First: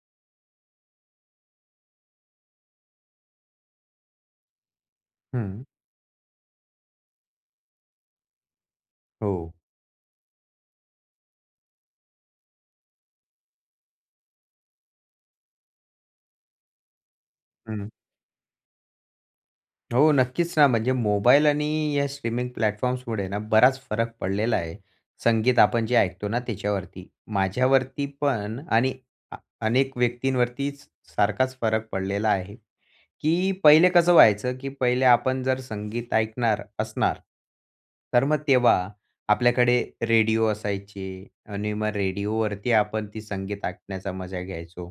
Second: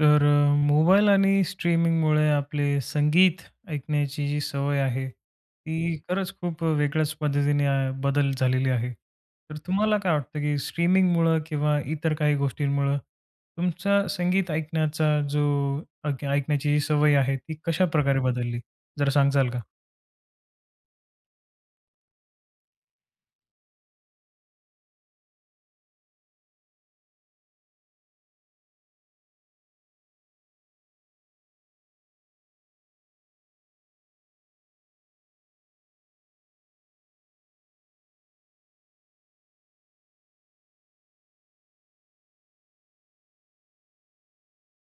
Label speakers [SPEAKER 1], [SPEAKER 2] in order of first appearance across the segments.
[SPEAKER 1] तर अ, मोबाईल आणि स्ट्रीमिंगमुळे आपले संगीत ऐकण्याची जी सवय आहे
[SPEAKER 2] हं.
[SPEAKER 1] ती खरंच खूप वेगळ्याच पद्धतीने बदल झालेली आहे,
[SPEAKER 2] हो.
[SPEAKER 1] तर तुम्हाला काय वाटतं की स्ट्रीमिंगमुळं किंवा इतर काही गोष्टींमुळं तुमचा संगीत ऐकण्याचा जो अक ऐकण्याची जी सवय आहे ती
[SPEAKER 2] हं.
[SPEAKER 1] कशाप्रकारे बदलली, जरा सांगाल का?
[SPEAKER 2] हो नक्कीच ना, म्हणजे मोबाईल आणि या स्ट्रीमिंग प्लॅटफॉर्म्समुळेना बराच फरक पडलेला आहे. संगीत आपण जे ऐकतो ना त्याच्यावरती. माझ्यावरती पण आणि आ अनेक व्यक्तींवरतीच सारखाच फरक पडलेला आहे. की पहिले कसं व्हायचं, की पहिले आपण जर संगीत ऐकणार असणार. तर मग तेव्हा आपल्याकडे रेडिओ असायचे आणि मग रेडिओवरती आपण ते संगीत ऐकण्याचा मजा घ्यायचो.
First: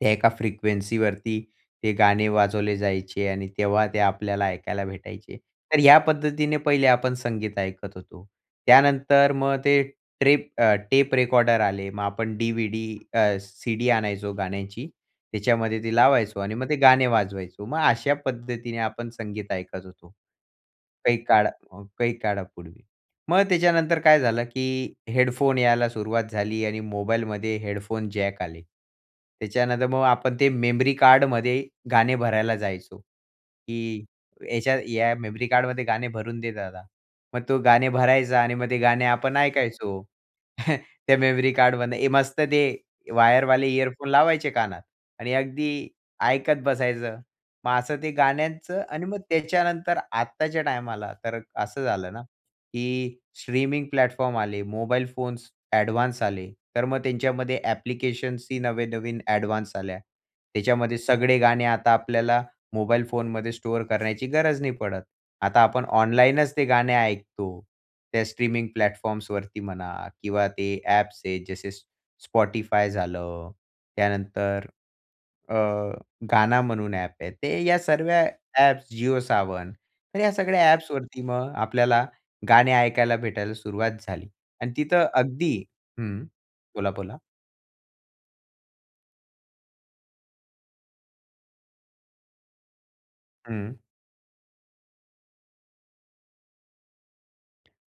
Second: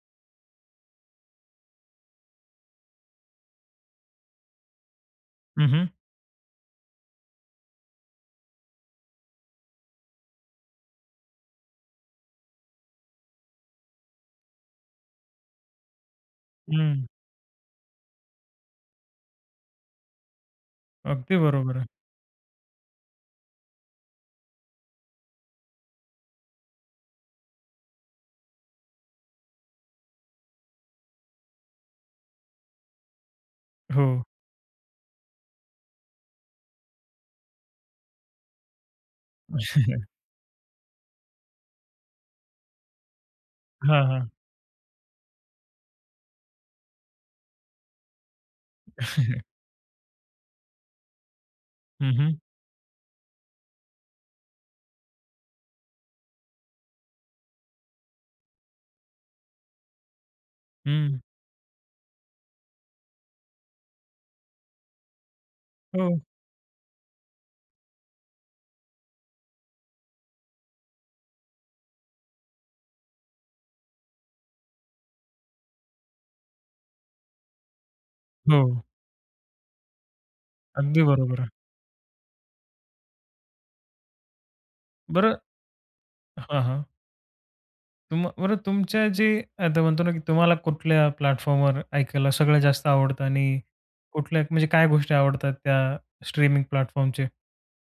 [SPEAKER 2] त्या एका फ्रिक्वेन्सीवरती ते गाणे वाजवले जायचे आणि तेव्हा ते आपल्याला ऐकायला भेटायचे.
[SPEAKER 1] हं,
[SPEAKER 2] तर
[SPEAKER 1] हं.
[SPEAKER 2] ह्या पद्धतीने पहिले आपण संगीत ऐकत होतो. त्यानंतर मग ते ट्रेप अ, टेप रेकॉर्डर आले मग आपण डी-व्ही-डी अ, सी-डी आणायचो गाण्याची, त्याच्यामध्ये ते लावायचो आणि मग ते गाणे
[SPEAKER 1] हं.
[SPEAKER 2] वाजवायचो. मग अशा पद्धतीने आपण संगीत ऐकत होतो, काही
[SPEAKER 1] अगदी
[SPEAKER 2] काळ
[SPEAKER 1] बरोबर
[SPEAKER 2] अ,
[SPEAKER 1] आहे.
[SPEAKER 2] काही काळापूर्वी. मग त्याच्यानंतर काय झालं की हेडफोन यायला सुरुवात झाली आणि मोबाईलमध्ये हेडफोन जॅक आले. त्याच्यानंतर मग आपण ते मेमरी कार्डमध्ये गाणे भरायला जायचो की
[SPEAKER 1] हो.
[SPEAKER 2] "याच्या या मेमरी कार्डमध्ये गाणे भरून दे दादा." मग तो गाणे भरायचा आणि मग ते गाणे आपण ऐकायचो. त्या मेमरी कार्डमध्ये मस्त ते वायरवाले
[SPEAKER 1] हां,
[SPEAKER 2] इयरफोन
[SPEAKER 1] हां.
[SPEAKER 2] लावायचे कानात आणि अगदी ऐकत बसायचं. मग असं ते गाण्यांचं आणि मग त्याच्यानंतर आत्ताच्या टायमाला तर असं
[SPEAKER 1] हं,
[SPEAKER 2] झालं ना,
[SPEAKER 1] हं.
[SPEAKER 2] की स्ट्रीमिंग प्लॅटफॉर्म आले. मोबाईल फोन्स ॲडव्हान्स आले. तर मग त्यांच्यामध्ये ॲप्लिकेशन्स ही नवे-नवीन ॲडव्हान्स आल्या. त्याच्यामध्ये
[SPEAKER 1] हं.
[SPEAKER 2] सगळे गाणे आता आपल्याला मोबाईल फोनमध्ये स्टोअर करण्याची गरज नाही पडत. आता आपण
[SPEAKER 1] हो.
[SPEAKER 2] ऑनलाईनच ते गाणे ऐकतो. त्या स्ट्रीमिंग प्लॅटफॉर्म्सवरती म्हणा किंवा ते ॲप्स आहेत जसे Spotify झालं त्यानंतर, अ, Gaana म्हणून ॲप आहे ते या सर्व्या
[SPEAKER 1] हो.
[SPEAKER 2] ॲप्स Jio Saavn तर ह्या सगळ्या
[SPEAKER 1] अगदी
[SPEAKER 2] ॲप्सवरती
[SPEAKER 1] बरोबर आहे.
[SPEAKER 2] मग आपल्याला गाणे ऐकायला भेटायला सुरुवात झाली. आणि तिथं
[SPEAKER 1] बरं
[SPEAKER 2] अगदी हं.
[SPEAKER 1] हां, हां.
[SPEAKER 2] बोला, बोला.
[SPEAKER 1] तुम बरं, तुमच्या जे आता म्हणतो ना, की तुम्हाला कुठल्या प्लॅटफॉर्मवर ऐकायला सगळं जास्त आवडतं आणि
[SPEAKER 2] हं.
[SPEAKER 1] कुठल्या म्हणजे काय गोष्टी आवडतात त्या स्ट्रीमिंग प्लॅटफॉर्मचे?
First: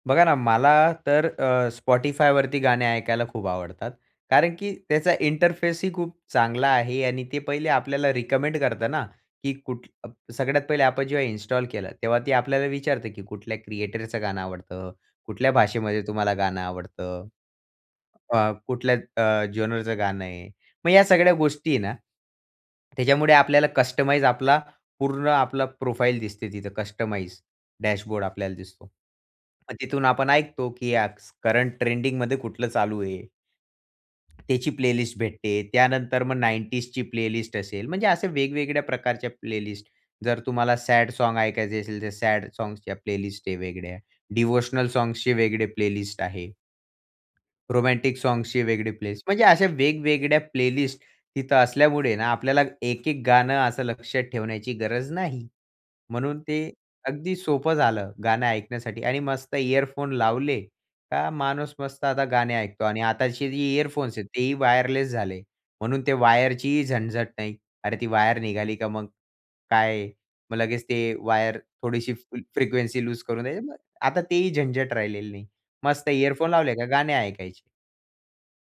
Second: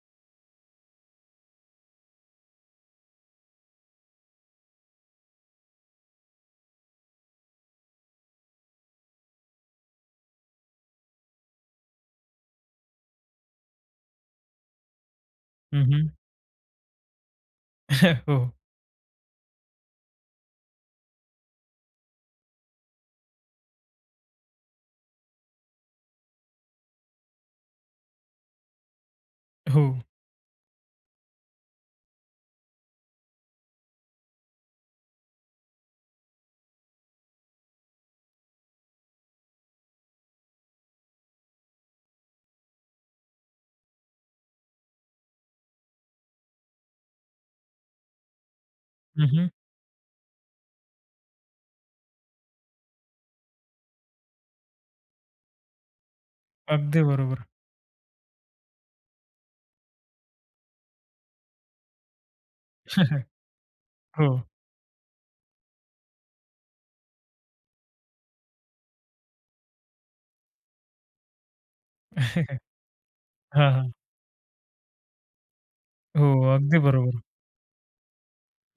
[SPEAKER 2] बघा ना, मला तर अ, Spotifyवरती गाणे ऐकायला खूप आवडतात. कारण की त्याचा इंटरफेस ही खूप चांगला आहे आणि ते पहिले आपल्याला रिकमेंड करतं ना, की कुठ सगळ्यात पहिले आपण जेव्हा इन्स्टॉल केला, तेव्हा ती आपल्याला विचारते, की कुठल्या क्रिएटरचं गाणं आवडतं? कुठल्या
[SPEAKER 1] हं,
[SPEAKER 2] भाषेमध्ये
[SPEAKER 1] हं.
[SPEAKER 2] तुम्हाला गाणं आवडतं. अ,
[SPEAKER 1] हो.
[SPEAKER 2] कुठल्या अ, जेनरचं गाणं आहे. मग या सगळ्या गोष्टी आहे ना, त्याच्यामुळे आपल्याला कस्टमाइज आपला पूर्ण आपला प्रोफाइल दिसते तिथं कस्टमाईज डॅशबोर्ड आपल्याला दिसतो. मग
[SPEAKER 1] हो.
[SPEAKER 2] तिथून आपण ऐकतो, की स करंट ट्रेंडिंगमध्ये कुठलं चालू आहे. त्याची प्लेलिस्ट भेटते. त्यानंतर मग 90s प्लेलिस्ट असेल म्हणजे असे वेगवेगळ्या प्रकारच्या प्लेलिस्ट. जर तुम्हाला सॅड सॉन्ग ऐकायचे असेल, तर सॅड सॉन्गच्या प्लेलिस्ट आहे वेगळ्या. डिव्होशनल सॉंग्सचे वेगळे प्लेलिस्ट आहे. रोमॅन्टिक सॉंग्सचे वेगळे प्लेस.
[SPEAKER 1] हं,
[SPEAKER 2] म्हणजे
[SPEAKER 1] हं.
[SPEAKER 2] अशा वेगवेगळ्या प्लेलिस्ट तिथं असल्यामुळे ना, आपल्याला एक, एक गाणं असं लक्षात ठेवण्याची गरज नाही. म्हणून ते
[SPEAKER 1] अगदी
[SPEAKER 2] अगदी
[SPEAKER 1] बरोबर.
[SPEAKER 2] सोपं झालं गाणं ऐकण्यासाठी आणि मस्त इअरफोन लावले. का माणूस मस्त आता गाणे ऐकतो आणि आताची जी इअरफोन्स आहेत,
[SPEAKER 1] हो.
[SPEAKER 2] तेही वायरलेस झाले. म्हणून ते वायरचीही झणझट नाही. अरे, ती वायर निघाली का मग? काय मग लगेच ते वायर थोडीशी फ्रिक्वेन्सी लूज करून
[SPEAKER 1] हां,
[SPEAKER 2] द्यायना
[SPEAKER 1] हां.
[SPEAKER 2] आता तेही झंझट राहिलेलं नाही. मस्त इअरफोन
[SPEAKER 1] हो.
[SPEAKER 2] लावले
[SPEAKER 1] अगदी
[SPEAKER 2] का गाणे
[SPEAKER 1] बरोबर.
[SPEAKER 2] ऐकायचे.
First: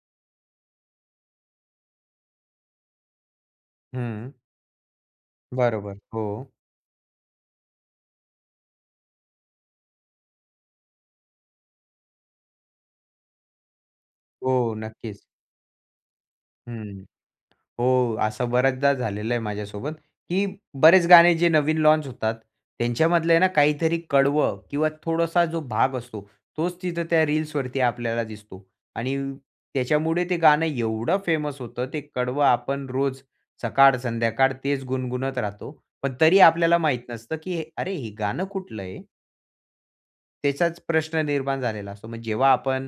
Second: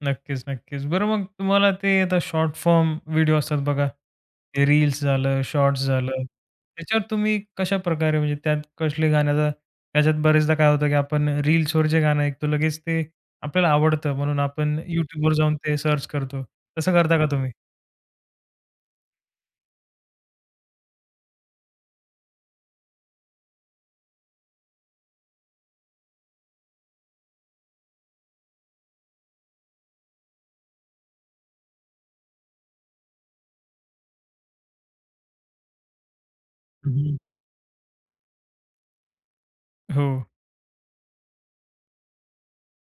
[SPEAKER 1] नक्कीच, नक्कीच. बरं मग तुम्हाला ते आता शॉर्ट फॉर्म व्हिडिओ असतात बघा.
[SPEAKER 2] हं.
[SPEAKER 1] ते रील्स झालं, शॉर्ट्स
[SPEAKER 2] बरोबर.
[SPEAKER 1] झालं.
[SPEAKER 2] हो.
[SPEAKER 1] त्याच्यावर तुम्ही कशाप्रकारे म्हणजे त्यात कसले गाण्याचा त्याच्यात बरेचदा काय होतं की आपण रील्सवर जे गाणं ऐकतो लगेच ते आपल्याला आवडतं म्हणून
[SPEAKER 2] हो.
[SPEAKER 1] आपण
[SPEAKER 2] नक्कीच.
[SPEAKER 1] YouTubeवर जाऊन ते सर्च करतो. तसं
[SPEAKER 2] हं.
[SPEAKER 1] करता का तुम्ही?
[SPEAKER 2] हो असं बऱ्याचदा झालेलं आहे माझ्यासोबत, की बरेच गाणे जे नवीन लॉन्च होतात. त्यांच्यामधलं आहे ना काहीतरी कडवं किंवा थोडासा जो भाग असतो तोच तिथं त्या रील्सवरती आपल्याला दिसतो. आणि त्याच्यामुळे ते गाणं एवढं फेमस होतं, ते कडवं आपण रोज सकाळ संध्याकाळ तेच गुणगुणत राहतो. पण तरी आपल्याला माहित
[SPEAKER 1] हं.
[SPEAKER 2] नसतं की "अरे हे गाणं कुठलं आहे?"
[SPEAKER 1] हो.
[SPEAKER 2] त्याचाच प्रश्न निर्माण झालेला असतो. मग जेव्हा आपण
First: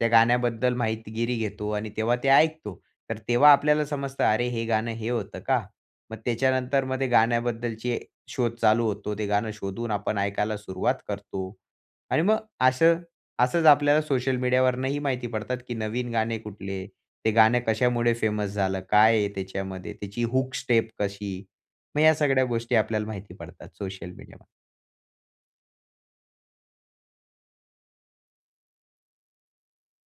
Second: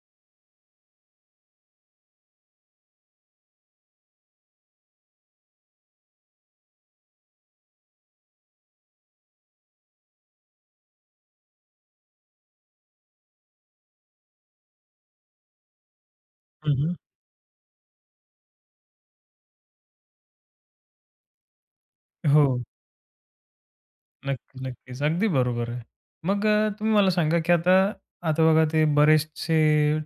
[SPEAKER 2] त्या गाण्याबद्दल माहितीगिरी घेतो आणि तेव्हा ते ऐकतो. तर तेव्हा आपल्याला समजतं "अरे हे गाणं हे होतं का?" मग त्याच्यानंतर मग गाण्याबद्दलची शोध चालू होतो. ते गाणं शोधून आपण ऐकायला सुरुवात करतो. आणि मग असं असंच आपल्याला सोशल मीडिया वरनं ही माहिती पडतात की नवीन गाणे
[SPEAKER 1] हं,
[SPEAKER 2] कुठले?
[SPEAKER 1] हं.
[SPEAKER 2] ते गाणं कशामुळे फेमस झालं? काय आहे त्याच्यामध्ये त्याची हूक स्टेप कशी? मग या सगळ्या
[SPEAKER 1] हो.
[SPEAKER 2] गोष्टी आपल्याला माहिती पडतात सोशल मीडियामध्ये.
[SPEAKER 1] नक्की, नक्कीच. अगदी बरोबर आहे. मग तुम्ही मला सांगा की आता आता बघा ते बरेचसे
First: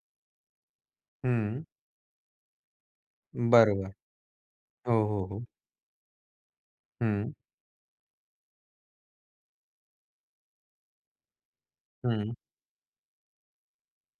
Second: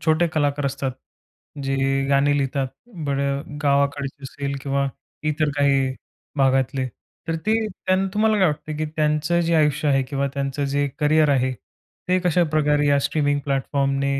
[SPEAKER 1] छोटे कलाकार असतात
[SPEAKER 2] हं.
[SPEAKER 1] जे गाणी लिहितात बरं
[SPEAKER 2] बरोबर.
[SPEAKER 1] गावाकडचे असेल किंवा
[SPEAKER 2] हो, हो, हो.
[SPEAKER 1] इतर काही भागातले.
[SPEAKER 2] हं.
[SPEAKER 1] तर ते त्यांना तुम्हाला काय वाटतं की त्यांचं जे आयुष्य आहे किंवा त्यांचं जे करिअर आहे ते
[SPEAKER 2] हं.
[SPEAKER 1] कशाप्रकारे या स्ट्रीमिंग प्लॅटफॉर्मने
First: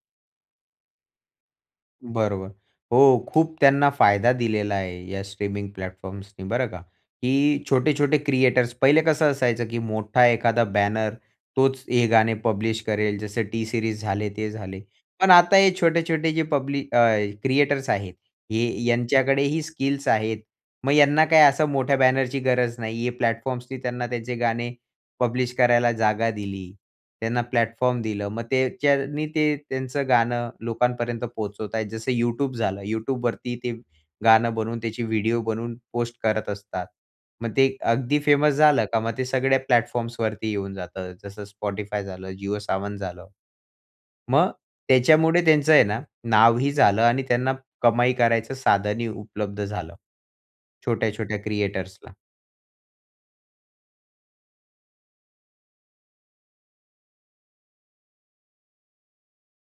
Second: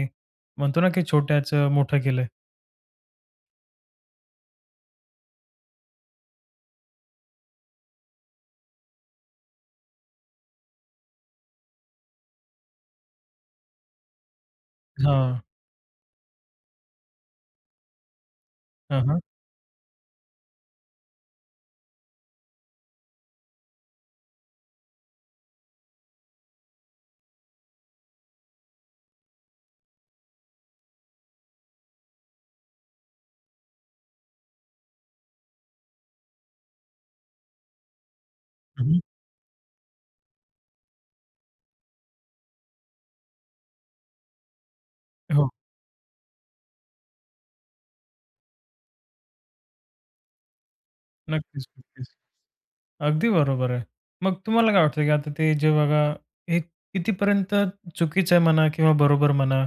[SPEAKER 1] म्हणतो ना की छोट्याचं मोठं केलंय?
[SPEAKER 2] बरोबर. हो खूप त्यांना फायदा दिलेला आहे या स्ट्रीमिंग प्लॅटफॉर्म्सनी बरं का. की छोटे-छोटे क्रिएटर्स पहिले कसं असायचं की मोठा एखादा बॅनर तोच हे गाणे पब्लिश करेल जसं टी सीरीज झाले ते झाले. पण
[SPEAKER 1] हां.
[SPEAKER 2] आता हे छोटे-छोटे जे पब्ली अ, क्रिएटर्स आहेत हे
[SPEAKER 1] हं, हं.
[SPEAKER 2] यांच्याकडेही स्किल्स आहेत. मग ह्यांना काही असं मोठ्या बॅनर ची गरज नाही. हे प्लॅटफॉर्म्सनी त्यांना त्यांचे गाणे पब्लिश करायला जागा दिली. त्यांना प्लॅटफॉर्म दिलं. मग त्याच्यानी ते त्यांचं गाणं लोकांपर्यंत पोहोचवताय. जसं YouTube झालं. YouTubeवरती ते गाणं बनवून त्याची व्हिडिओ बनवून पोस्ट करत असतात. मग ते अगदी फेमस झालं
[SPEAKER 1] हं, हं.
[SPEAKER 2] का मग ते सगळ्या प्लॅटफॉर्म्स वरती येऊन जातं, जसं Spotify झालं, जिओ सावन झालं. मग त्याच्यामुळे
[SPEAKER 1] हो.
[SPEAKER 2] त्यांचं आहे ना नावही झालं आणि त्यांना कमाई करायचं साधनही उपलब्ध झालं. छोट्या-छोट्या
[SPEAKER 1] नक्कीच, नक्कीच.
[SPEAKER 2] क्रिएटर्सला.
[SPEAKER 1] अगदी बरोबर आहे. मग तुम्हाला काय वाटतं, की आता ते जे बघा हे कितीपर्यंत चुकीचं आहे म्हणा किंवा बरोबर म्हणा.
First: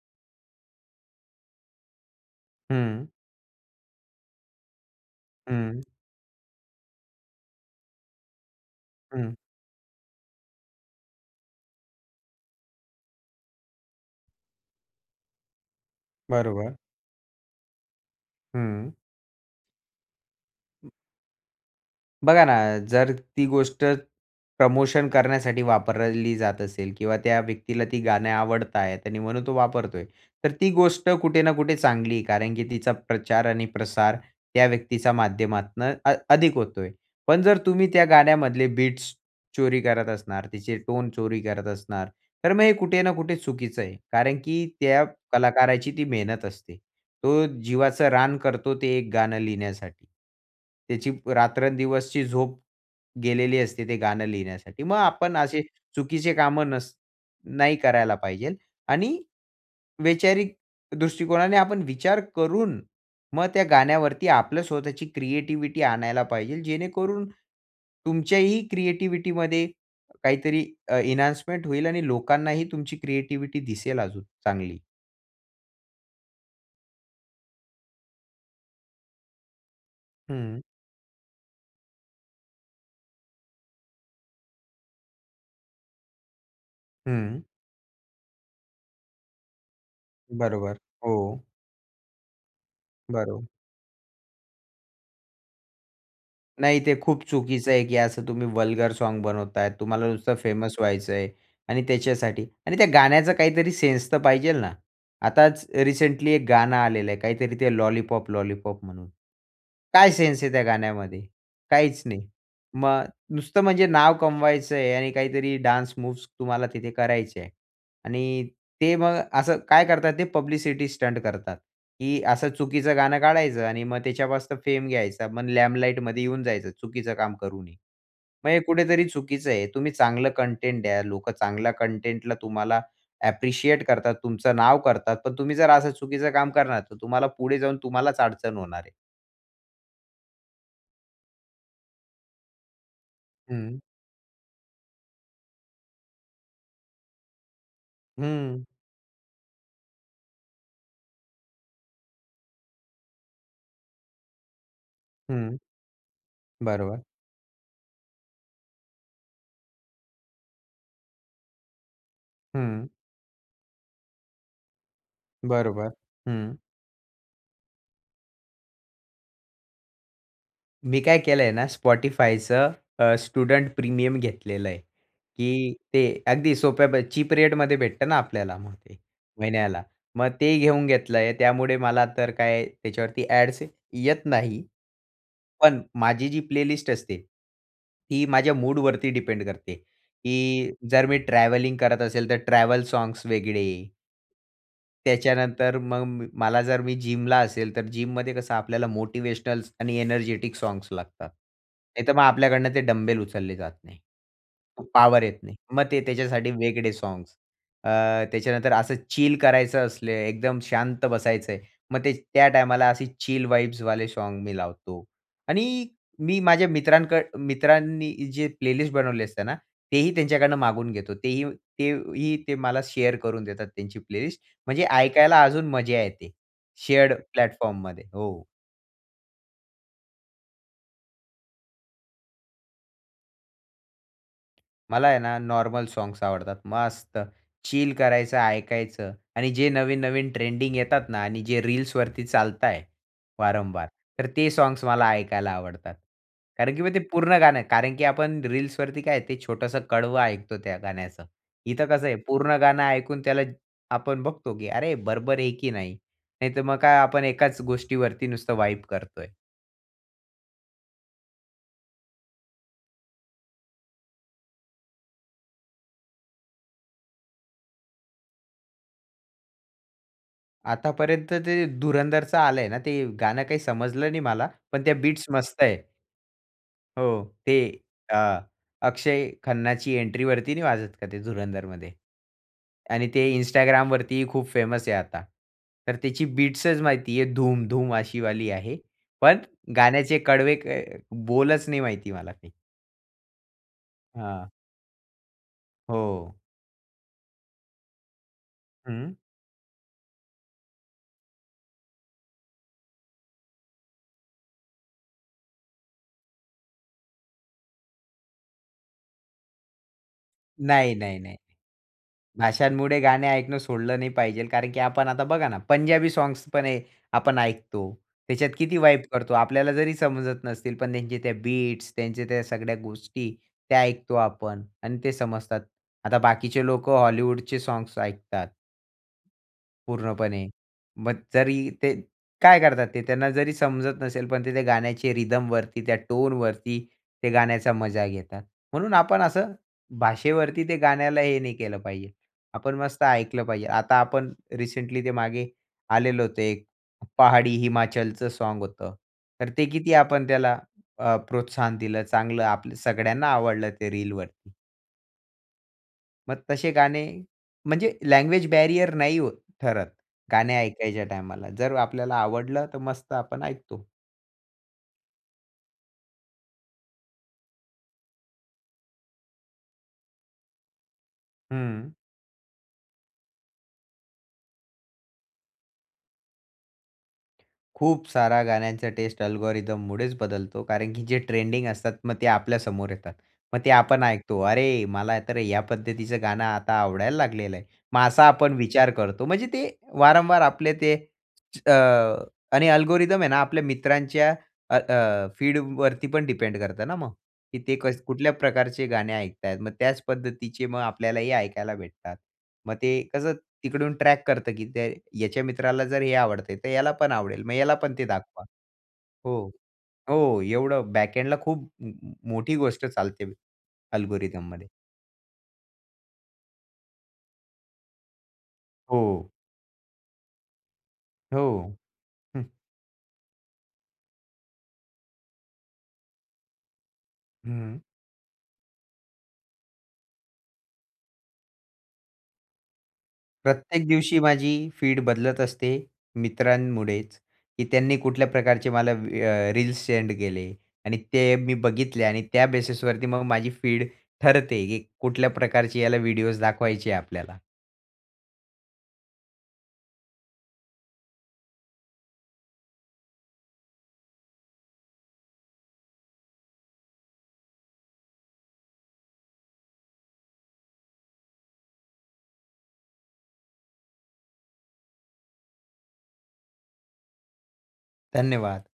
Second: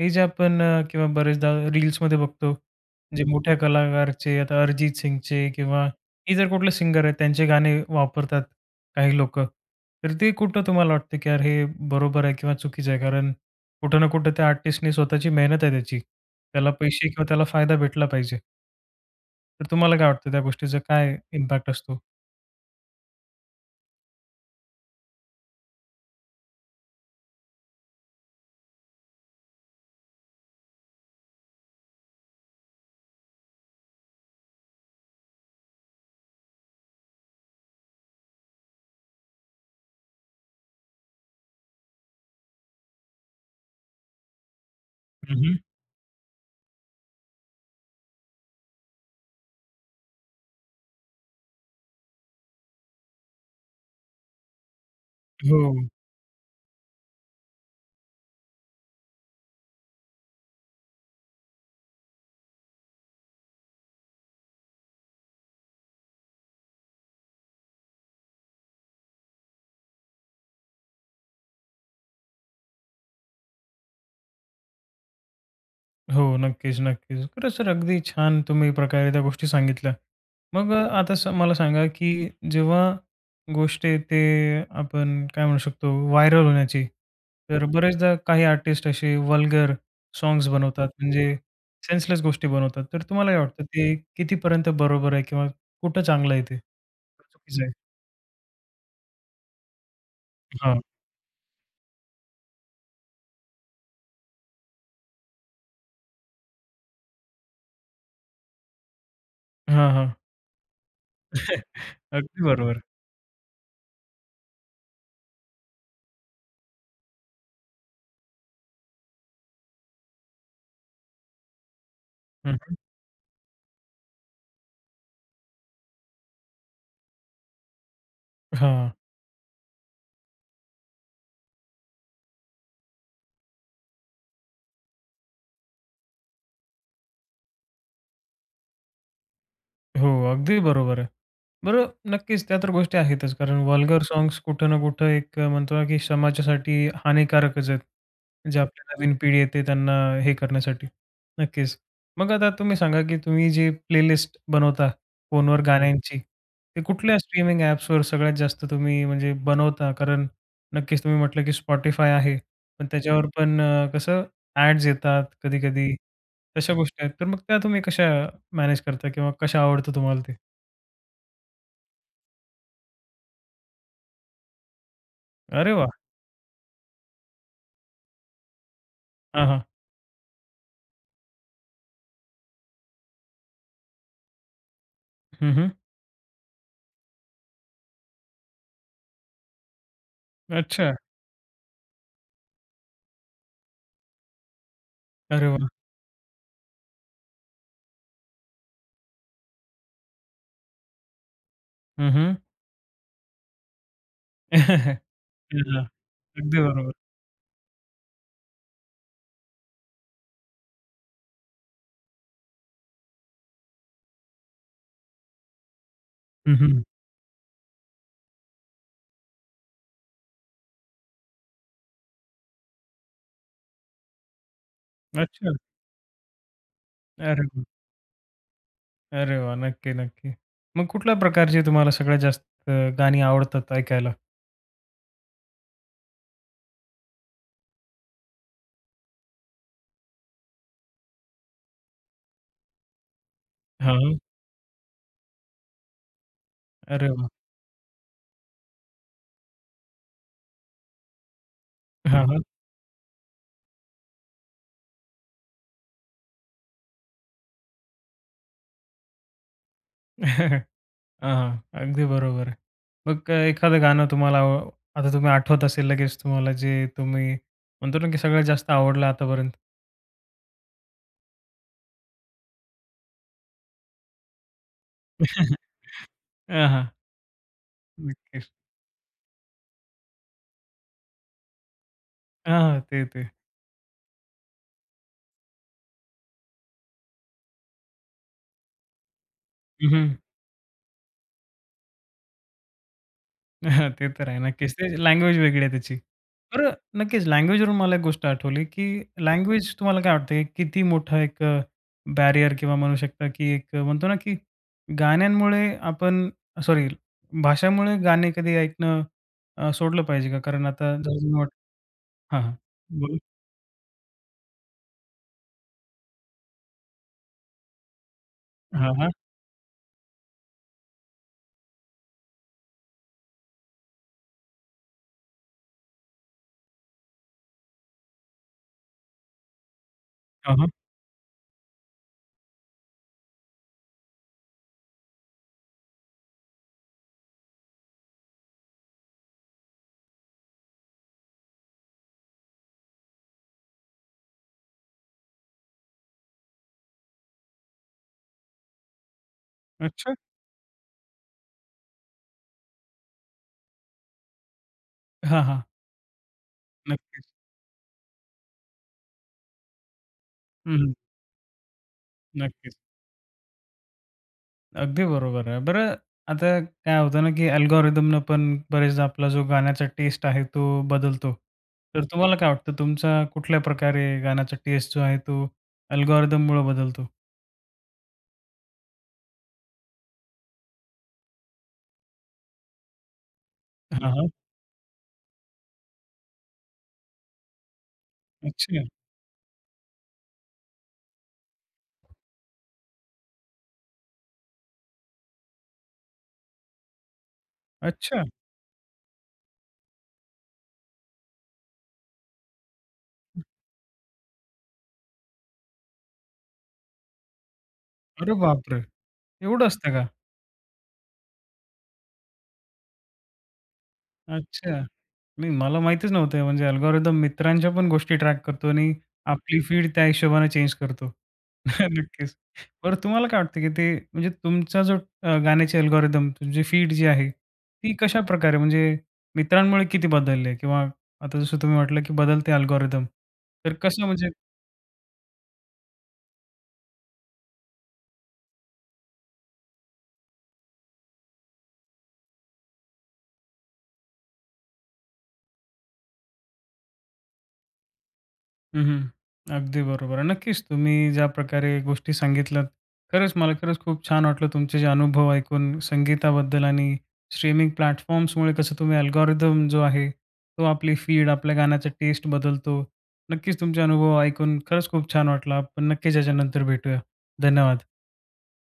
[SPEAKER 1] हे जे आपण किंवा बरेचदा रील्समध्ये बघतो
[SPEAKER 2] हं.
[SPEAKER 1] जे मोठ्या कलाकारचे, आता अरिजित सिंगचे
[SPEAKER 2] हं.
[SPEAKER 1] किंवा हे जर कुठले सिंगर आहेत त्यांचे गाणे वापरतात, काही
[SPEAKER 2] हं.
[SPEAKER 1] लोकं. तर ते कुठं तुम्हाला वाटतं की यार हे बरोबर आहे किंवा चुकीचं आहे कारण कुठं ना कुठं त्या आर्टिस्टने स्वतःची मेहनत आहे त्याची. त्याला
[SPEAKER 2] बरोबर.
[SPEAKER 1] पैसे किंवा त्याला फायदा भेटला पाहिजे.
[SPEAKER 2] हं.
[SPEAKER 1] तर तुम्हाला काय वाटतं त्या गोष्टीचा काय इम्पॅक्ट असतो?
[SPEAKER 2] बघा ना, जर ती गोष्ट प्रमोशन करण्यासाठी वापरली जात असेल किंवा त्या व्यक्तीला ती गाणे आवडता आहेत आणि म्हणून तो वापरतोय. तर ती गोष्ट कुठे ना, कुठे चांगली आहे. कारण की तिचा प्रचार आणि प्रसार त्या व्यक्तीच्या माध्यमातनं अ अधिक होतोय. पण जर तुम्ही त्या गाण्यामधले बीट्स चोरी करत असणार, तिचे टोन चोरी करत असणार, तर मग हे कुठे ना, कुठे चुकीचं आहे. कारण की त्या
[SPEAKER 1] हं, हं.
[SPEAKER 2] कलाकाराची ती मेहनत असते. तो जीवाचं रान करतो ते एक गाणं लिहिण्यासाठी. त्याची रात्रंदिवसची झोप गेलेली असते, ते गाणं लिहिण्यासाठी. मग आपण असे
[SPEAKER 1] हो.
[SPEAKER 2] चुकीचे कामं नस नाही करायला पाहिजे पाहिजेल आणि वैचारिक दृष्टिकोनाने आपण विचार करून, मग त्या गाण्यावरती आपलं स्वतःची क्रिएटिव्हिटी आणायला पाहिजेल जेणेकरून तुमच्याही क्रिएटिव्हिटीमध्ये काहीतरी अ, एन्हान्समेंट होईल. आणि लोकांनाही तुमची क्रिएटिव्हिटी दिसेल अजून चांगली.
[SPEAKER 1] हो, नक्कीच, नक्कीच. खरं सर अगदी छान तुम्ही प्रकारे त्या गोष्टी सांगितल्या.
[SPEAKER 2] हं.
[SPEAKER 1] मग अ, आता सर मला सांगा की जेव्हा गोष्ट येते आपण काय म्हणू शकतो व्हायरअल होण्याची.
[SPEAKER 2] हं.
[SPEAKER 1] तर बरेचदा काही आर्टिस्ट असे वल्गर साँग्स
[SPEAKER 2] बरोबर.
[SPEAKER 1] बनवतात. म्हणजे
[SPEAKER 2] हो.
[SPEAKER 1] सेन्सलेस गोष्टी बनवतात. तर तुम्हाला काय
[SPEAKER 2] बरोबर.
[SPEAKER 1] वाटतं ते कितीपर्यंत बरोबर आहे किंवा कुठं चांगलं आहे ते
[SPEAKER 2] नाही, ते खूप
[SPEAKER 1] का चुकीचं आहे?
[SPEAKER 2] चुकीचं आहे. की असं तुम्ही वल्गर साँग बनवताय. तुम्हाला नुसतं फेमस
[SPEAKER 1] हां.
[SPEAKER 2] व्हायचंय आणि त्याच्यासाठी आणि त्या गाण्याचा काहीतरी सेन्स तर पाहिजेल ना. आताचं रिसेंटली एक गाणं आलेलं आहे. काहीतरी ते लॉलीपॉप, लॉलीपॉप म्हणून.
[SPEAKER 1] हां,
[SPEAKER 2] काय
[SPEAKER 1] हां.
[SPEAKER 2] सेन्स आहे त्या गाण्यामध्ये? काहीच नाही.
[SPEAKER 1] अगदी बरोबर.
[SPEAKER 2] मग नुसतं म्हणजे नाव कमवायचंय आणि काहीतरी डान्स मूव्हज तुम्हाला तिथे करायच्या आहे. आणि ते मग असं काय करत आहेत ते पब्लिसिटी स्टंट करतात. की असं
[SPEAKER 1] हं, हं.
[SPEAKER 2] चुकीचं गाणं काढायचं आणि मग त्याच्यापासनं फेम घ्यायचा. मग लाइमलाइटमध्ये येऊन जायचं चुकीचं काम करूनही. मग
[SPEAKER 1] अ,
[SPEAKER 2] हे
[SPEAKER 1] हां.
[SPEAKER 2] कुठेतरी चुकीचं आहे. तुम्ही चांगलं कंटेंट द्या, लोकं चांगल्या कंटेंटला तुम्हाला अ, ॲप्रिशिएट करतात. तुमचं नाव करतात. पण तुम्ही जर असं चुकीचं काम करणार तर तुम्हाला पुढे जाऊन तुम्हालाच अडचण होणार आहे.
[SPEAKER 1] हो अगदी बरोबर आहे. बरं नक्कीच त्या तर गोष्टी आहेतच कारण
[SPEAKER 2] हं.
[SPEAKER 1] वल्गर साँग्स कुठं ना कुठं एक अ, म्हणतो ना की समाजासाठी हानिकारकच आहेत. जे
[SPEAKER 2] हं.
[SPEAKER 1] आपली नवीन पिढी येते त्यांना हे करण्यासाठी. नक्कीच. मग आता तुम्ही सांगा की तुम्ही जे प्लेलिस्ट बनवता
[SPEAKER 2] हं.
[SPEAKER 1] फोनवर गाण्यांची ते
[SPEAKER 2] बरोबर.
[SPEAKER 1] कुठल्या स्ट्रीमिंग ॲप्सवर सगळ्यात जास्त तुम्ही म्हणजे बनवता कारण नक्कीच तुम्ही म्हटलं, की Spotify आहे, पण
[SPEAKER 2] हं.
[SPEAKER 1] त्याच्यावर पण अ, कसं ॲड्स येतात
[SPEAKER 2] बरोबर.
[SPEAKER 1] कधी-कधी
[SPEAKER 2] हं.
[SPEAKER 1] तशा गोष्टी आहेत. तर मग त्या तुम्ही कशा मॅनेज करता किंवा कशा आवडतं तुम्हाला ते?
[SPEAKER 2] मी काय केलंय ना Spotifyचं अ, स्टुडंट प्रीमियम घेतलेलंय,
[SPEAKER 1] अरे
[SPEAKER 2] की
[SPEAKER 1] वाह!
[SPEAKER 2] ते अगदी सोप्या प चीप रेटमध्ये भेटतं ना आपल्याला मग ते,
[SPEAKER 1] हां, हां.
[SPEAKER 2] महिन्याला, मग ते घेऊन घेतलंय त्यामुळे मला तर काय त्याच्यावरती ॲड्स येत नाही.
[SPEAKER 1] हं, हं.
[SPEAKER 2] पण माझी जी प्लेलिस्ट असते ही माझ्या मूडवरती डिपेंड करते, की
[SPEAKER 1] अच्छा!
[SPEAKER 2] जर मी ट्रॅव्हलिंग करत असेल तर ट्रॅव्हल साँग्स वेगळे
[SPEAKER 1] अरे वाह!
[SPEAKER 2] त्याच्यानंतर मग म मला जर मी जिमला असेल, तर जिममध्ये कसं आपल्याला मोटिव्हेशनल आणि एनर्जेटिक साँग्स लागतात.
[SPEAKER 1] हं,
[SPEAKER 2] नाहीतर मग
[SPEAKER 1] हं.
[SPEAKER 2] आपल्याकडनं ते डंबेल उचलले जात नाही. पॉवर येत नाही. मग
[SPEAKER 1] [unintelligible]
[SPEAKER 2] ते त्याच्यासाठी
[SPEAKER 1] अगदी
[SPEAKER 2] वेगळे
[SPEAKER 1] बरोबर.
[SPEAKER 2] साँग्स. अ, त्याच्यानंतर असं चिल करायचं असले, एकदम शांत बसायचंय, मग ते त्या टायमाला असे चिल वाइब्सवाले साँग मी लावतो. आणि मी
[SPEAKER 1] हं,
[SPEAKER 2] माझ्या
[SPEAKER 1] हं.
[SPEAKER 2] मित्रांक मित्रांनी जे प्लेलिस्ट बनवले असते ना, तेही त्यांच्याकडून मागवून घेतो. तेही ते ही ते मला शेअर करून देतात त्यांची प्लेलिस्ट म्हणजे ऐकायला
[SPEAKER 1] अच्छा!
[SPEAKER 2] अजून मजा येते, शेअर्ड
[SPEAKER 1] अरे! हं.
[SPEAKER 2] प्लॅटफॉर्ममध्ये. हो.
[SPEAKER 1] अरे वाह! नक्की, नक्की. मग कुठल्या प्रकारची तुम्हाला सगळ्यात जास्त अ, गाणी आवडतात ऐकायला?
[SPEAKER 2] मला आहे ना नॉर्मल साँग्स आवडतात. मस्त! चिल करायचं, ऐकायचं आणि जे नवीन-नवीन ट्रेंडिंग येतात ना आणि जे रील्सवरती चालत आहे, वारंवार,
[SPEAKER 1] हां.
[SPEAKER 2] तर ते साँग्स मला ऐकायला आवडतात. कारण की मग ते
[SPEAKER 1] अरे वाह!
[SPEAKER 2] पूर्ण गाणं आहे कारण की आपण रील्सवरती काय आहे ते छोटंसं कडवं ऐकतो त्या गाण्याचं. इथं कसं आहे
[SPEAKER 1] हां, हां.
[SPEAKER 2] पूर्ण गाणं ऐकून त्याला आपण बघतो की "अरे बरोबर आहे की नाही." नाहीतर मग काय आपण एकाच गोष्टीवरती नुसतं वाइब करतोय.
[SPEAKER 1] हां, हां, अगदी बरोबर आहे. मग अ, एखादं गाणं तुम्हाला आता तुम्ही आठवत असेल लगेच, तुम्हाला जे, तुम्ही म्हणतो ना की सगळ्यात जास्त आवडलं आतापर्यंत?
[SPEAKER 2] आतापर्यंत ते धुरंधरचा आलंय ना, ते गाणं काही समजलं नाही मला, पण त्या बीट्स मस्त आहे.
[SPEAKER 1] हां, हां.
[SPEAKER 2] हो, ते अ,
[SPEAKER 1] नक्कीच.
[SPEAKER 2] अक्षय खन्नाची एंट्रीवरती नाही वाजत का ते धुरंधरमध्ये.
[SPEAKER 1] हां, हां, ते,
[SPEAKER 2] आणि ते
[SPEAKER 1] ते.
[SPEAKER 2] Instagramवरती ही खूप फेमस आहे आता. तर त्याची बिट्सच माहिती आहे धूम-धूम अशी वाली आहे. पण
[SPEAKER 1] हं, हं.
[SPEAKER 2] गाण्याचे कडवे काय बोलच नाही माहिती मला काही.
[SPEAKER 1] हां, ते तर आहे,
[SPEAKER 2] हां
[SPEAKER 1] नक्कीच. ते लँग्वेज वेगळी आहे त्याची.
[SPEAKER 2] हो.
[SPEAKER 1] तर नक्कीच लँग्वेजवरून मला एक गोष्ट आठवली की
[SPEAKER 2] हं.
[SPEAKER 1] लँग्वेज तुम्हाला काय वाटतं? किती मोठा एक बॅरियर किंवा म्हणू शकता की एक म्हणतो ना, की गाण्यांमुळे आपण सॉरी, भाषामुळे गाणे कधी ऐकणं सोडलं अ, पाहिजे का? कारण आता
[SPEAKER 2] नाही, नाही, नाही.
[SPEAKER 1] [unintelligible] हां, हां.
[SPEAKER 2] भाषांमुळे
[SPEAKER 1] बोला.
[SPEAKER 2] गाणे ऐकणं सोडलं नाही पाहिजे, कारण की आपण आता बघा ना, पंजाबी सॉंग्स पण आपण ऐकतो. त्याच्यात किती
[SPEAKER 1] हां,
[SPEAKER 2] वाइब
[SPEAKER 1] हां.
[SPEAKER 2] करतो. आपल्याला जरी समजत नसतील पण त्यांचे त्या बिट्स, त्यांच्या त्या सगळ्या गोष्टी, त्या ऐकतो आपण आणि ते समजतात. आता बाकीचे लोकं हॉलिवूडचे सॉग्स ऐकतात पूर्णपणे
[SPEAKER 1] हां, हां.
[SPEAKER 2] मग जरी ते काय करतात ते त्यांना जरी समजत नसेल, पण ते त्या गाण्याचे रिदमवरती, त्या टोनवरती ते गाण्याचा मजा घेतात. म्हणून आपण असं भाषेवरती ते गाण्याला हे नाही केलं पाहिजे. आपण मस्त ऐकलं पाहिजे. आता आपण रिसेंटली ते मागे आलेलं होतं एक पहाडी हिमाचलचं साँग होतं. तर ते किती
[SPEAKER 1] अच्छा!
[SPEAKER 2] आपण त्याला अ, प्रोत्साहन दिलं, चांगलं आपलं सगळ्यांना आवडलं ते रीलवरती.
[SPEAKER 1] हां, हां.
[SPEAKER 2] मग तसे गाणे
[SPEAKER 1] नक्कीच.
[SPEAKER 2] म्हणजे लँग्वेज बॅरियर नाही ओ ठरत. गाणे
[SPEAKER 1] हं, हं.
[SPEAKER 2] ऐकायच्या टायमाला जर आपल्याला आवडलं
[SPEAKER 1] नक्कीच.
[SPEAKER 2] तर मस्त आपण ऐकतो.
[SPEAKER 1] अगदी बरोबर आहे. बरं आता काय होत ना, की अल्गोरिदमनं पण बरेचदा आपला जो गाण्याचा टेस्ट आहे तो बदलतो.
[SPEAKER 2] हं.
[SPEAKER 1] तर तुम्हाला काय वाटतं, तुमचा कुठल्या प्रकारे गाण्याचा टेस्ट जो आहे तो अल्गोरिदममुळं बदलतो?
[SPEAKER 2] खूप साऱ्या गाण्यांचा टेस्ट अल्गोरिदममुळेचं बदलतो. कारण की जे ट्रेंडिंग असतात. मग ते आपल्या समोर येतात. मग ते आपण
[SPEAKER 1] हां, हां.
[SPEAKER 2] ऐकतो, "अरे, मला तर या पद्धतीचं गाणं आता आवडायला लागलेलं आहे." मग असा आपण
[SPEAKER 1] अच्छा.
[SPEAKER 2] विचार करतो. म्हणजे ते वारंवार आपले ते च अ, आणि अल्गोरिदम आहे ना आपल्या मित्रांच्या अ, अ, फीडवरती पण डिपेंड करतं ना, मग. ते कस
[SPEAKER 1] अच्छा.
[SPEAKER 2] कुठल्या प्रकारचे गाणे ऐकताहेत. मग त्याचं पद्धतीचे मग आपल्यालाही ऐकायला भेटतात. मग ते कसं
[SPEAKER 1] हं.
[SPEAKER 2] तिकडून ट्रॅक करतं की ते याच्या मित्राला जर हे आवडत तर याला पण आवडेल. मग ह्याला पण ते
[SPEAKER 1] अरे
[SPEAKER 2] दाखवा.
[SPEAKER 1] बापरे!
[SPEAKER 2] हो.
[SPEAKER 1] एवढं असतं का?
[SPEAKER 2] हो, एवढं बॅकएण्डला खूप मोठी गोष्ट चालते अल्गोरिदममध्ये.
[SPEAKER 1] अच्छा. नाही, मला माहितीचं नव्हतं. म्हणजे अल्गोरिदम मित्रांच्या पण गोष्टी ट्रॅक करतो आणि
[SPEAKER 2] हो.
[SPEAKER 1] आपली फीड त्या हिशोबाने चेंज करतो.
[SPEAKER 2] हो.
[SPEAKER 1] नक्कीच.
[SPEAKER 2] हं.
[SPEAKER 1] बरं, तुम्हाला काय वाटतं की ते, म्हणजे तुमचा जो अ, गाण्याची अल्गोरिदम तुमची फीड जी आहे
[SPEAKER 2] हं.
[SPEAKER 1] ती कशाप्रकारे म्हणजे मित्रांमुळे किती बदललेली आहे? किंवा आता जसं तुम्ही म्हटलं की बदलते अल्गोरिदम तर
[SPEAKER 2] प्रत्येक
[SPEAKER 1] कसं
[SPEAKER 2] दिवशी
[SPEAKER 1] म्हणजे?
[SPEAKER 2] माझी फीड बदलत असते मित्रांमुळेचं, की त्यांनी कुठल्या प्रकारचे मला अ, रील्स सेंड केले आणि ते मी बघितले आणि त्या बेसिसवरती मग माझी फीड ठरते की कुठल्या प्रकारचे याला व्हिडिओज दाखवायचे आपल्याला.
[SPEAKER 1] हं, हं. अगदी बरोबर आहे. नक्कीच, तुम्ही ज्या प्रकारे गोष्टी सांगितल्यात, खरंच मला खरंच खूप छान वाटलं तुमचे, जे अनुभव ऐकून संगीताबद्दल आणि स्ट्रीमिंग प्लॅटफॉर्म्समुळे कसं तुम्ही अल्गोरिदम जो आहे, तो आपली फीड, आपल्या गाण्याचा टेस्ट बदलतो. नक्कीच तुमचे अनुभव ऐकून खरंच खूप छान वाटलं. आपण नक्कीच याच्यानंतर भेटूया. धन्यवाद.
[SPEAKER 2] धन्यवाद.